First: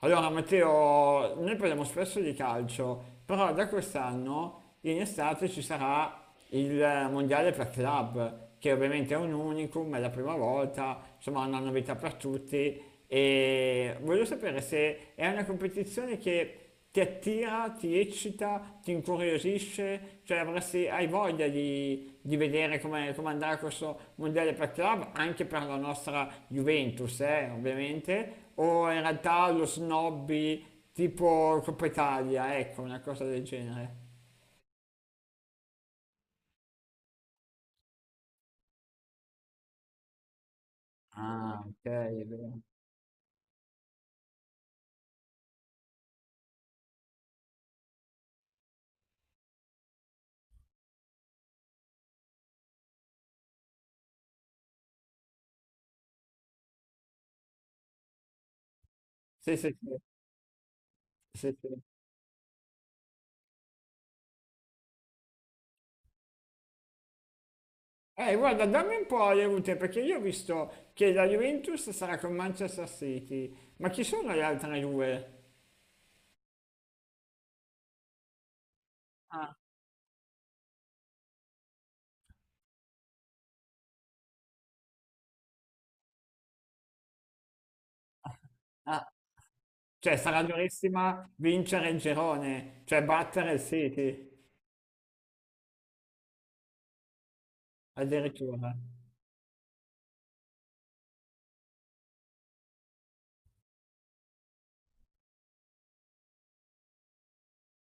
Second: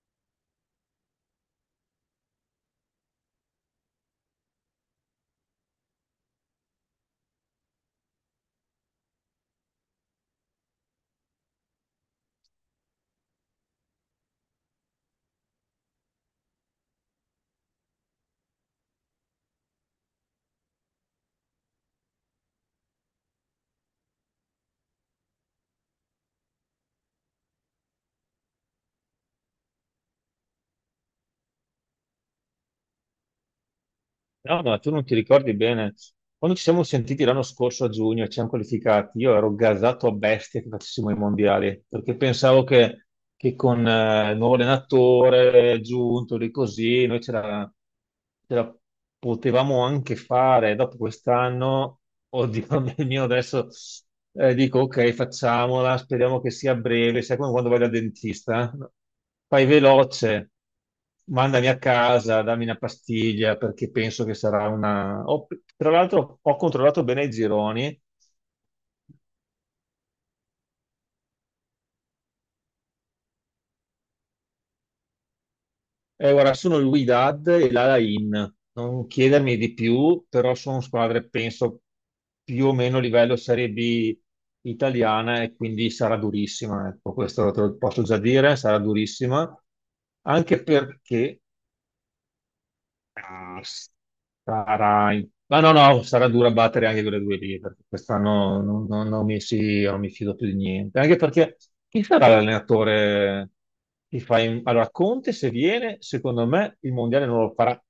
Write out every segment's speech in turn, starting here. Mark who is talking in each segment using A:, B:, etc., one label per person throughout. A: Allora, Matteo, noi parliamo spesso di calcio, però da quest'anno in estate ci sarà il mondiale per club, che ovviamente è un unicum, è la prima volta, insomma, è una novità per tutti. E voglio sapere se è una competizione che ti attira, ti eccita, ti incuriosisce, cioè avresti, hai voglia di vedere come, come andrà questo mondiale per club, anche per la nostra Juventus, ovviamente, o in realtà lo snobby tipo Coppa Italia, ecco, una cosa del genere.
B: No, ma tu non ti ricordi bene. Quando ci siamo sentiti l'anno scorso a giugno e ci siamo qualificati, io ero gasato a bestia che facessimo i
A: Ah, ok,
B: mondiali, perché
A: è vero.
B: pensavo che con il nuovo allenatore giunto lì così, noi ce la potevamo anche fare. Dopo quest'anno oddio, mio, adesso dico ok, facciamola, speriamo che sia breve. Sai come quando vai dal dentista, no?
A: Sì,
B: Fai
A: sì, sì,
B: veloce,
A: sì, sì.
B: mandami a casa, dammi una pastiglia perché penso che sarà una... tra l'altro ho controllato bene i gironi.
A: Guarda, dammi un po' le route, perché io ho visto che la Juventus sarà con Manchester City, ma chi sono le altre due?
B: Guarda, sono il Wydad e l'Alain. Non chiedermi di più, però sono squadre, penso, più o meno a livello Serie B italiana e quindi sarà durissima. Ecco, questo te lo posso già dire, sarà
A: Ah.
B: durissima.
A: Cioè, sarà
B: Anche
A: durissima
B: perché
A: vincere il girone, cioè battere il
B: ah,
A: City
B: sarà... Ma no, no, sarà dura battere anche quelle due lì, perché quest'anno
A: addirittura.
B: non mi fido più di niente. Anche perché chi sarà l'allenatore che fa... Allora, Conte se viene, secondo me il Mondiale non lo farà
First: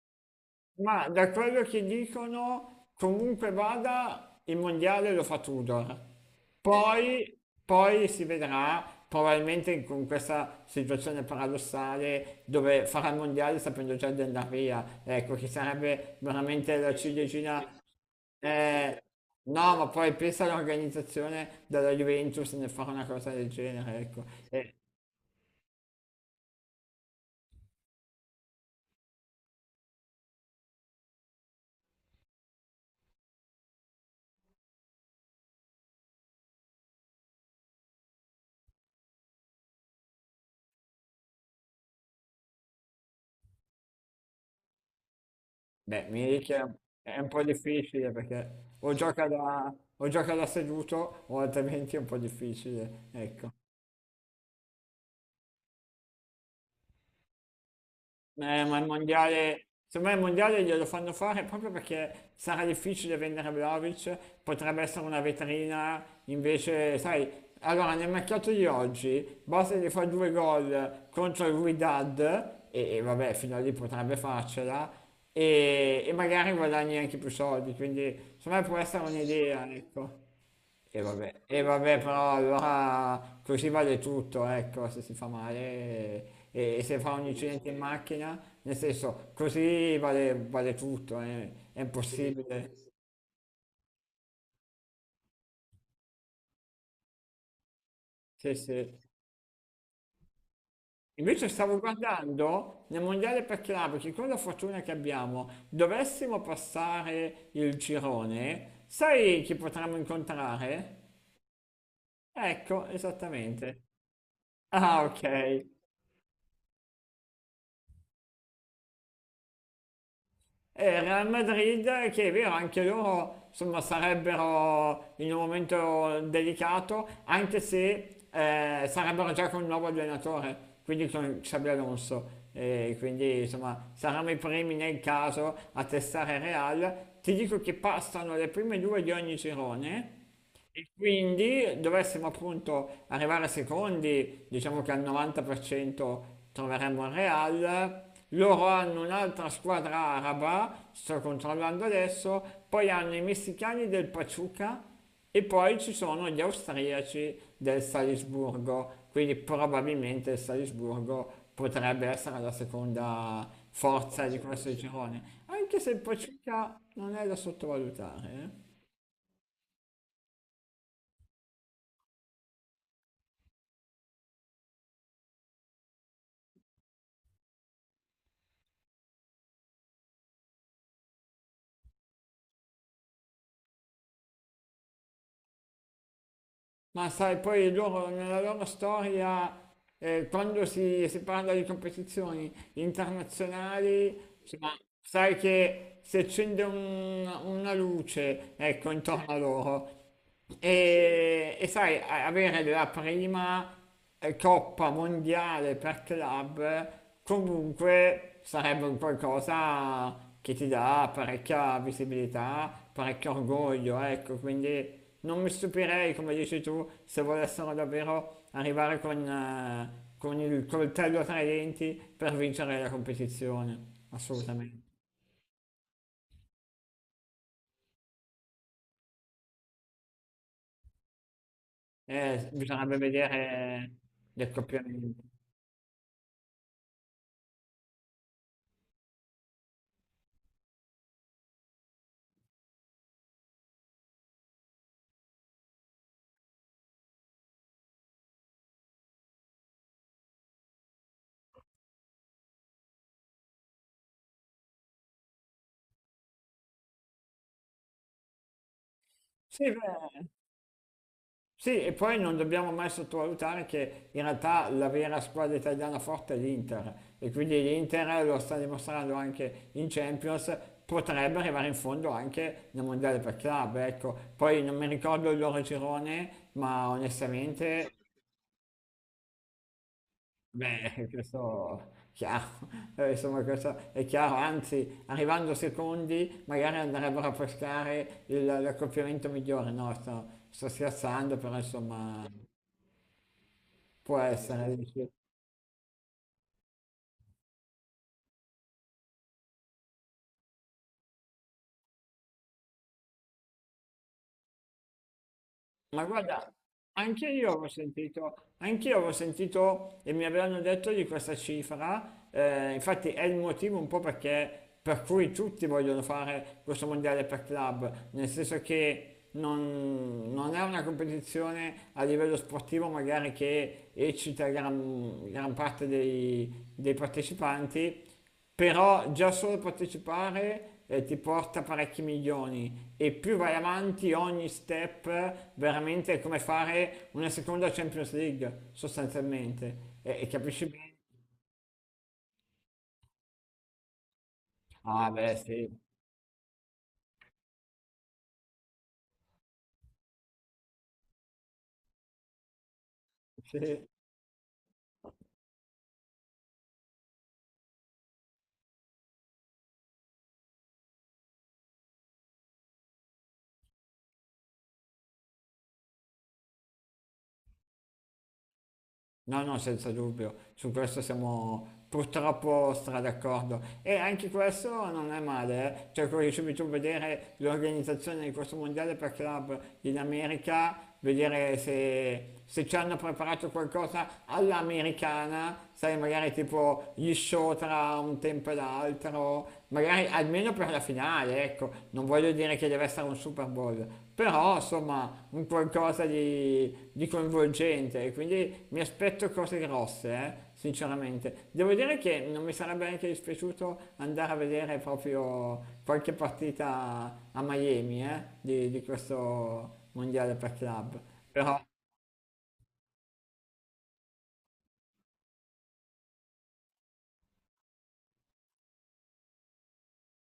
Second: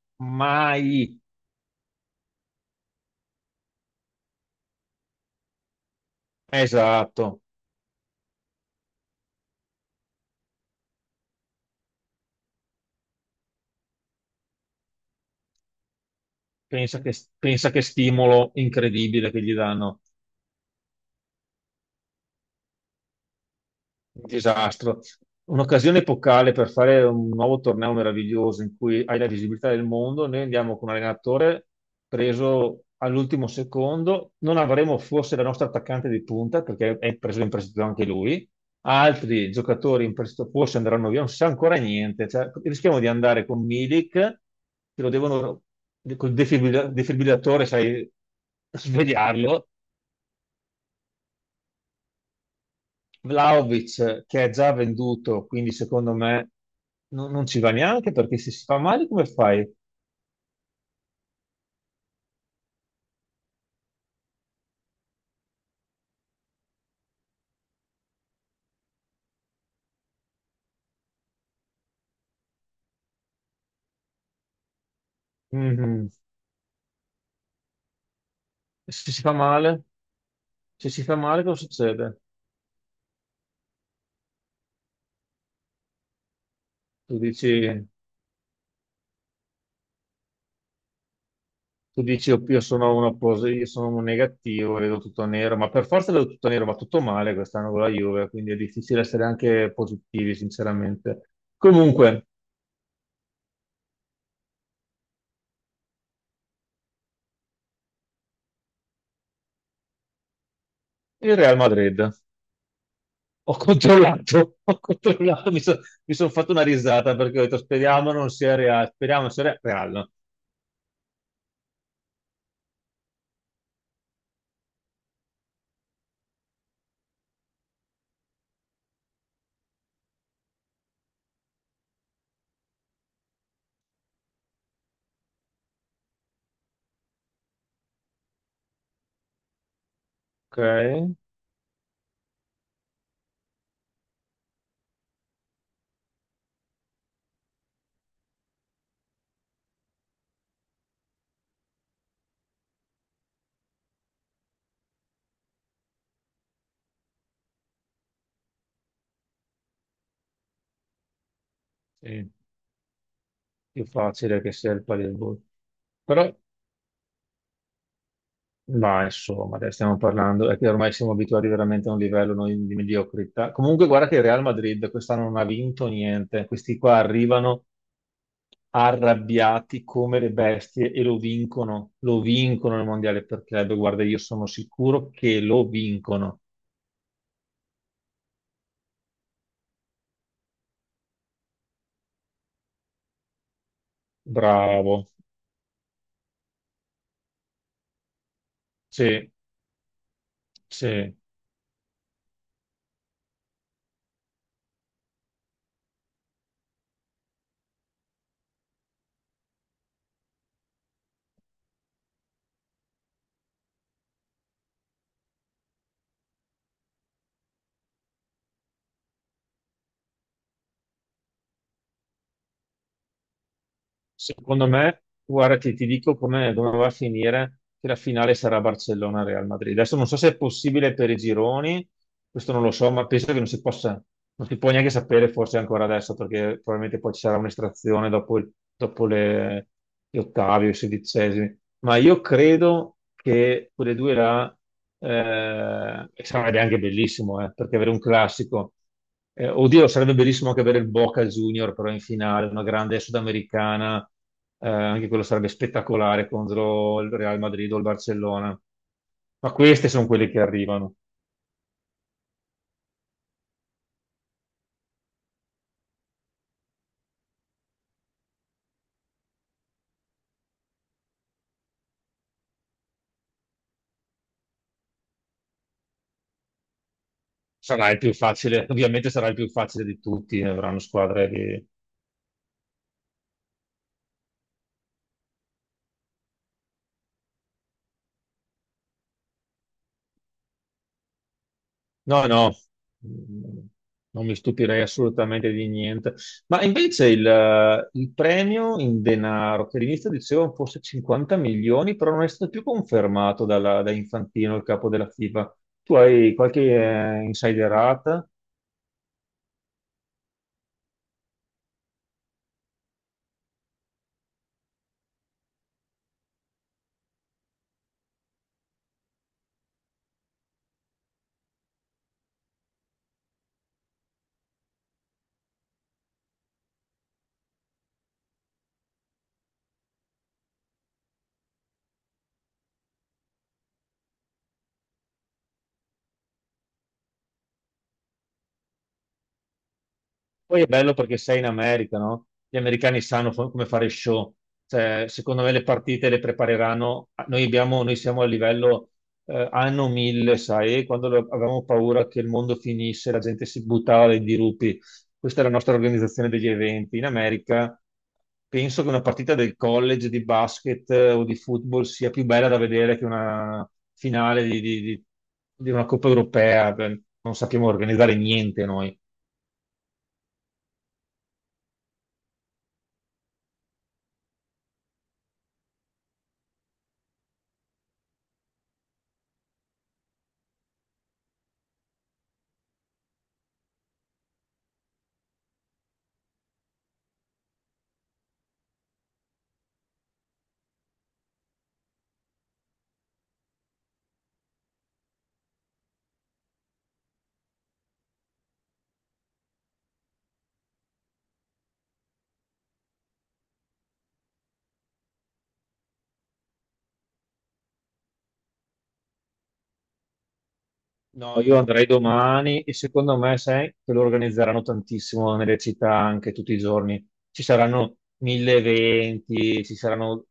A: Ma
B: mai.
A: da quello che dicono, comunque vada, il mondiale lo fa Tudor. Poi,
B: Esatto.
A: poi si vedrà, probabilmente con questa situazione paradossale dove farà il mondiale sapendo già di andare via. Ecco, che sarebbe veramente la ciliegina.
B: Pensa che stimolo
A: Eh,
B: incredibile che gli
A: no, ma
B: danno.
A: poi pensa all'organizzazione della Juventus nel fare una cosa del genere, ecco.
B: Un
A: Eh,
B: disastro. Un'occasione epocale per fare un nuovo torneo meraviglioso in cui hai la visibilità del mondo. Noi andiamo con un allenatore preso all'ultimo secondo. Non avremo forse la nostra attaccante di punta perché è preso in prestito anche lui. Altri giocatori in prestito forse andranno via, non si sa ancora niente. Cioè, rischiamo di andare con Milik, che lo devono
A: beh,
B: col
A: Milik è un po'
B: defibrillatore, sai,
A: difficile perché
B: svegliarlo.
A: o gioca da seduto o altrimenti è un po' difficile, ecco.
B: Vlaovic che è già venduto, quindi secondo me non ci va neanche, perché se si
A: Ma
B: fa
A: il
B: male come
A: mondiale,
B: fai?
A: secondo me il mondiale glielo fanno fare proprio perché sarà difficile vendere Vlahovic, potrebbe essere una vetrina, invece, sai, allora nel mercato di oggi basta gli fa due gol contro il Wydad e vabbè, fino a lì potrebbe farcela. E,
B: Mhm.
A: e magari guadagni anche più soldi, quindi secondo me può essere
B: Se si fa
A: un'idea,
B: male,
A: ecco.
B: se si fa male
A: E
B: cosa
A: vabbè,
B: succede?
A: però allora così vale tutto, ecco, se si fa male e se fa
B: Tu
A: un incidente
B: dici,
A: in macchina, nel senso, così vale, vale tutto, è
B: tu dici: "Oh, io
A: impossibile.
B: sono una io sono un negativo, vedo tutto nero, ma per forza vedo tutto nero, ma tutto male quest'anno con la Juve, quindi
A: Sì,
B: è
A: sì.
B: difficile essere anche positivi, sinceramente".
A: Invece stavo
B: Comunque,
A: guardando nel mondiale per club, che con la fortuna che abbiamo, dovessimo passare il girone, sai chi potremmo incontrare?
B: il Real Madrid.
A: Ecco, esattamente.
B: Ho
A: Ah,
B: controllato, mi
A: ok.
B: sono fatto una risata perché ho detto speriamo non sia reale, speriamo non sia reale.
A: E Real Madrid, che è vero, anche loro insomma, sarebbero in un momento delicato, anche se sarebbero già con un nuovo allenatore, quindi con Xabi Alonso. E quindi insomma saranno i primi nel caso a testare Real. Ti dico che passano le prime due di ogni girone e
B: Ok?
A: quindi dovessimo appunto arrivare secondi, diciamo che al 90% troveremmo il Real, loro hanno un'altra squadra araba, sto controllando adesso, poi hanno i messicani del Pachuca e poi ci sono gli austriaci del Salisburgo, quindi probabilmente il Salisburgo potrebbe
B: Sì,
A: essere la seconda
B: più
A: forza di
B: facile
A: forza,
B: che
A: questo
B: sia
A: forse,
B: il
A: girone,
B: palesboard.
A: anche se il
B: Però,
A: Pachuca non è da sottovalutare, eh.
B: ma insomma, adesso stiamo parlando, è che ormai siamo abituati veramente a un livello noi di mediocrità. Comunque guarda che il Real Madrid quest'anno non ha vinto niente, questi qua arrivano arrabbiati come le bestie e lo vincono il mondiale per club, guarda, io sono sicuro che lo vincono.
A: Ma sai, poi loro nella loro storia, quando si parla di competizioni internazionali, insomma,
B: Bravo.
A: sai che si accende una luce, ecco, intorno
B: Sì,
A: a loro.
B: sì.
A: E sai, avere la prima coppa mondiale per club comunque sarebbe un qualcosa che ti dà parecchia visibilità, parecchio orgoglio, ecco, quindi non mi stupirei, come dici tu, se volessero davvero arrivare con il coltello tra i denti per vincere la competizione,
B: Secondo
A: assolutamente.
B: me, guarda, ti dico come come va a finire, che la finale sarà Barcellona-Real Madrid. Adesso non so se è possibile per i gironi, questo non lo so,
A: Bisognerebbe
B: ma penso che non si
A: vedere
B: possa,
A: gli
B: non si può neanche
A: accoppiamenti.
B: sapere forse ancora adesso, perché probabilmente poi ci sarà un'estrazione dopo, dopo gli ottavi o i sedicesimi. Ma io credo che quelle due là, sarebbe anche bellissimo, perché avere un classico. Oddio, sarebbe bellissimo anche avere il Boca Junior però in finale, una grande sudamericana, anche quello sarebbe spettacolare contro il Real Madrid o il Barcellona. Ma
A: Sì,
B: queste sono quelle
A: beh,
B: che arrivano.
A: sì, e poi non dobbiamo mai sottovalutare che in realtà la vera squadra italiana forte è l'Inter e quindi l'Inter lo sta dimostrando anche in Champions, potrebbe arrivare in fondo anche nel mondiale per club, ecco. Poi non mi ricordo il loro girone, ma
B: Sarà
A: onestamente,
B: il più facile, ovviamente sarà il più facile di tutti, ne avranno
A: beh,
B: squadre che...
A: questo è chiaro. Insomma, questo è chiaro, anzi, arrivando secondi magari andrebbero a pescare l'accoppiamento migliore, no, sto scherzando, però insomma...
B: No, no, mm,
A: Può
B: non mi
A: essere,
B: stupirei
A: dici.
B: assolutamente di niente. Ma invece il premio in denaro, che all'inizio dicevano fosse 50 milioni, però non è stato più confermato da Infantino, il capo della FIFA. Tu
A: Ma
B: hai
A: guarda,
B: qualche
A: anche io avevo
B: insiderata?
A: sentito, anche io avevo sentito e mi avevano detto di questa cifra, infatti è il motivo un po' perché, per cui tutti vogliono fare questo mondiale per club, nel senso che non, non è una competizione a livello sportivo magari che eccita gran, gran parte dei partecipanti, però già solo partecipare ti porta parecchi milioni e più vai avanti ogni step veramente è come fare una seconda Champions League sostanzialmente e
B: Poi
A: capisci
B: è
A: bene?
B: bello perché sei in America, no? Gli americani sanno come fare show. Cioè,
A: Ah beh
B: secondo me
A: sì,
B: le partite le prepareranno. Noi siamo a livello anno 1000, sai? Avevamo paura che il mondo finisse, la gente si buttava dai dirupi. Questa è la nostra organizzazione degli eventi. In America penso che una partita del college di basket o di football sia più bella da vedere che una finale di una Coppa europea. Beh, non sappiamo organizzare niente noi.
A: no, no, senza dubbio, su questo siamo purtroppo stra d'accordo. E anche questo non è male, eh. Cioè, come dicevi tu, vedere l'organizzazione di questo mondiale per club in America, vedere se, se ci hanno preparato qualcosa all'americana, sai, magari tipo gli show tra un tempo e l'altro, magari almeno io per la finale, ecco, non voglio dire che deve essere un Super Bowl, però insomma un qualcosa di coinvolgente, quindi mi aspetto cose grosse, sinceramente. Devo dire che non mi sarebbe neanche dispiaciuto andare a vedere proprio qualche partita a Miami, di questo mondiale per club.
B: No,
A: Però,
B: io andrei domani e secondo me, sai, che lo organizzeranno tantissimo nelle città anche tutti i giorni. Ci saranno mille eventi, ci saranno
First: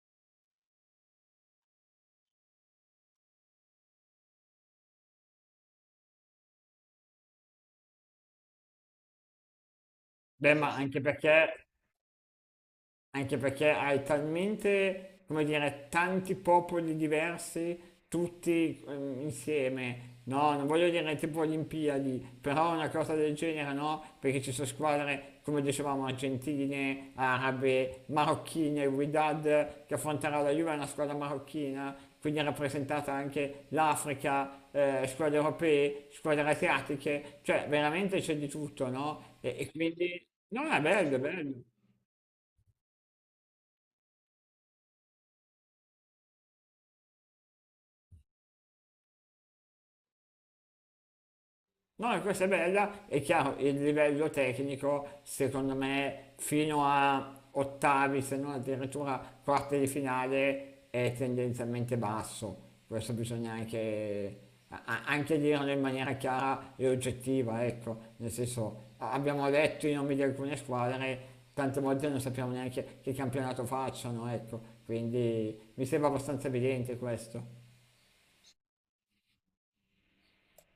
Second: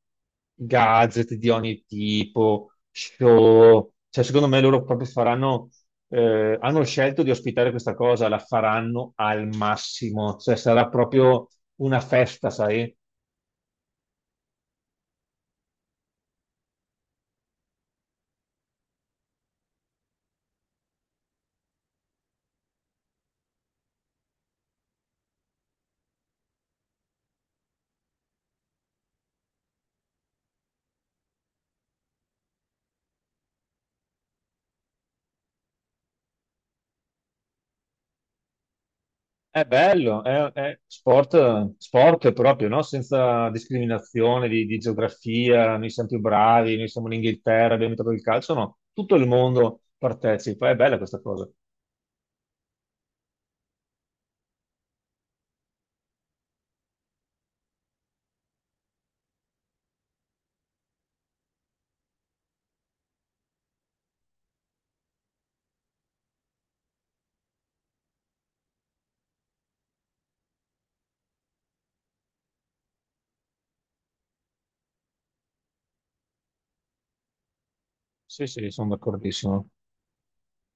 B: gadget di ogni tipo, show. Cioè, secondo me loro proprio faranno, hanno scelto di ospitare questa cosa, la faranno al massimo.
A: beh,
B: Cioè,
A: ma
B: sarà
A: anche
B: proprio
A: perché
B: una festa, sai?
A: anche perché hai talmente, come dire, tanti popoli diversi, tutti insieme. No, non voglio dire tipo Olimpiadi, però una cosa del genere no, perché ci sono squadre, come dicevamo, argentine, arabe, marocchine, il Wydad che affronterà la Juve è una squadra marocchina, quindi è rappresentata anche l'Africa, squadre europee, squadre asiatiche, cioè veramente c'è di tutto, no? E,
B: È
A: e
B: bello,
A: quindi no, è
B: è
A: bello, è bello.
B: sport, sport proprio, no? Senza discriminazione di geografia, noi siamo più bravi, noi siamo in Inghilterra, abbiamo trovato il calcio, no, tutto il mondo partecipa, è bella questa cosa.
A: No, questa è bella, è chiaro, il livello tecnico secondo me fino a ottavi, se non addirittura quarti di finale, è tendenzialmente basso. Questo bisogna anche, anche dirlo in maniera chiara e oggettiva, ecco, nel senso abbiamo letto i nomi di alcune squadre, tante volte non sappiamo neanche che campionato facciano, ecco, quindi mi sembra abbastanza evidente questo.
B: Sì, sì, sono d'accordissimo.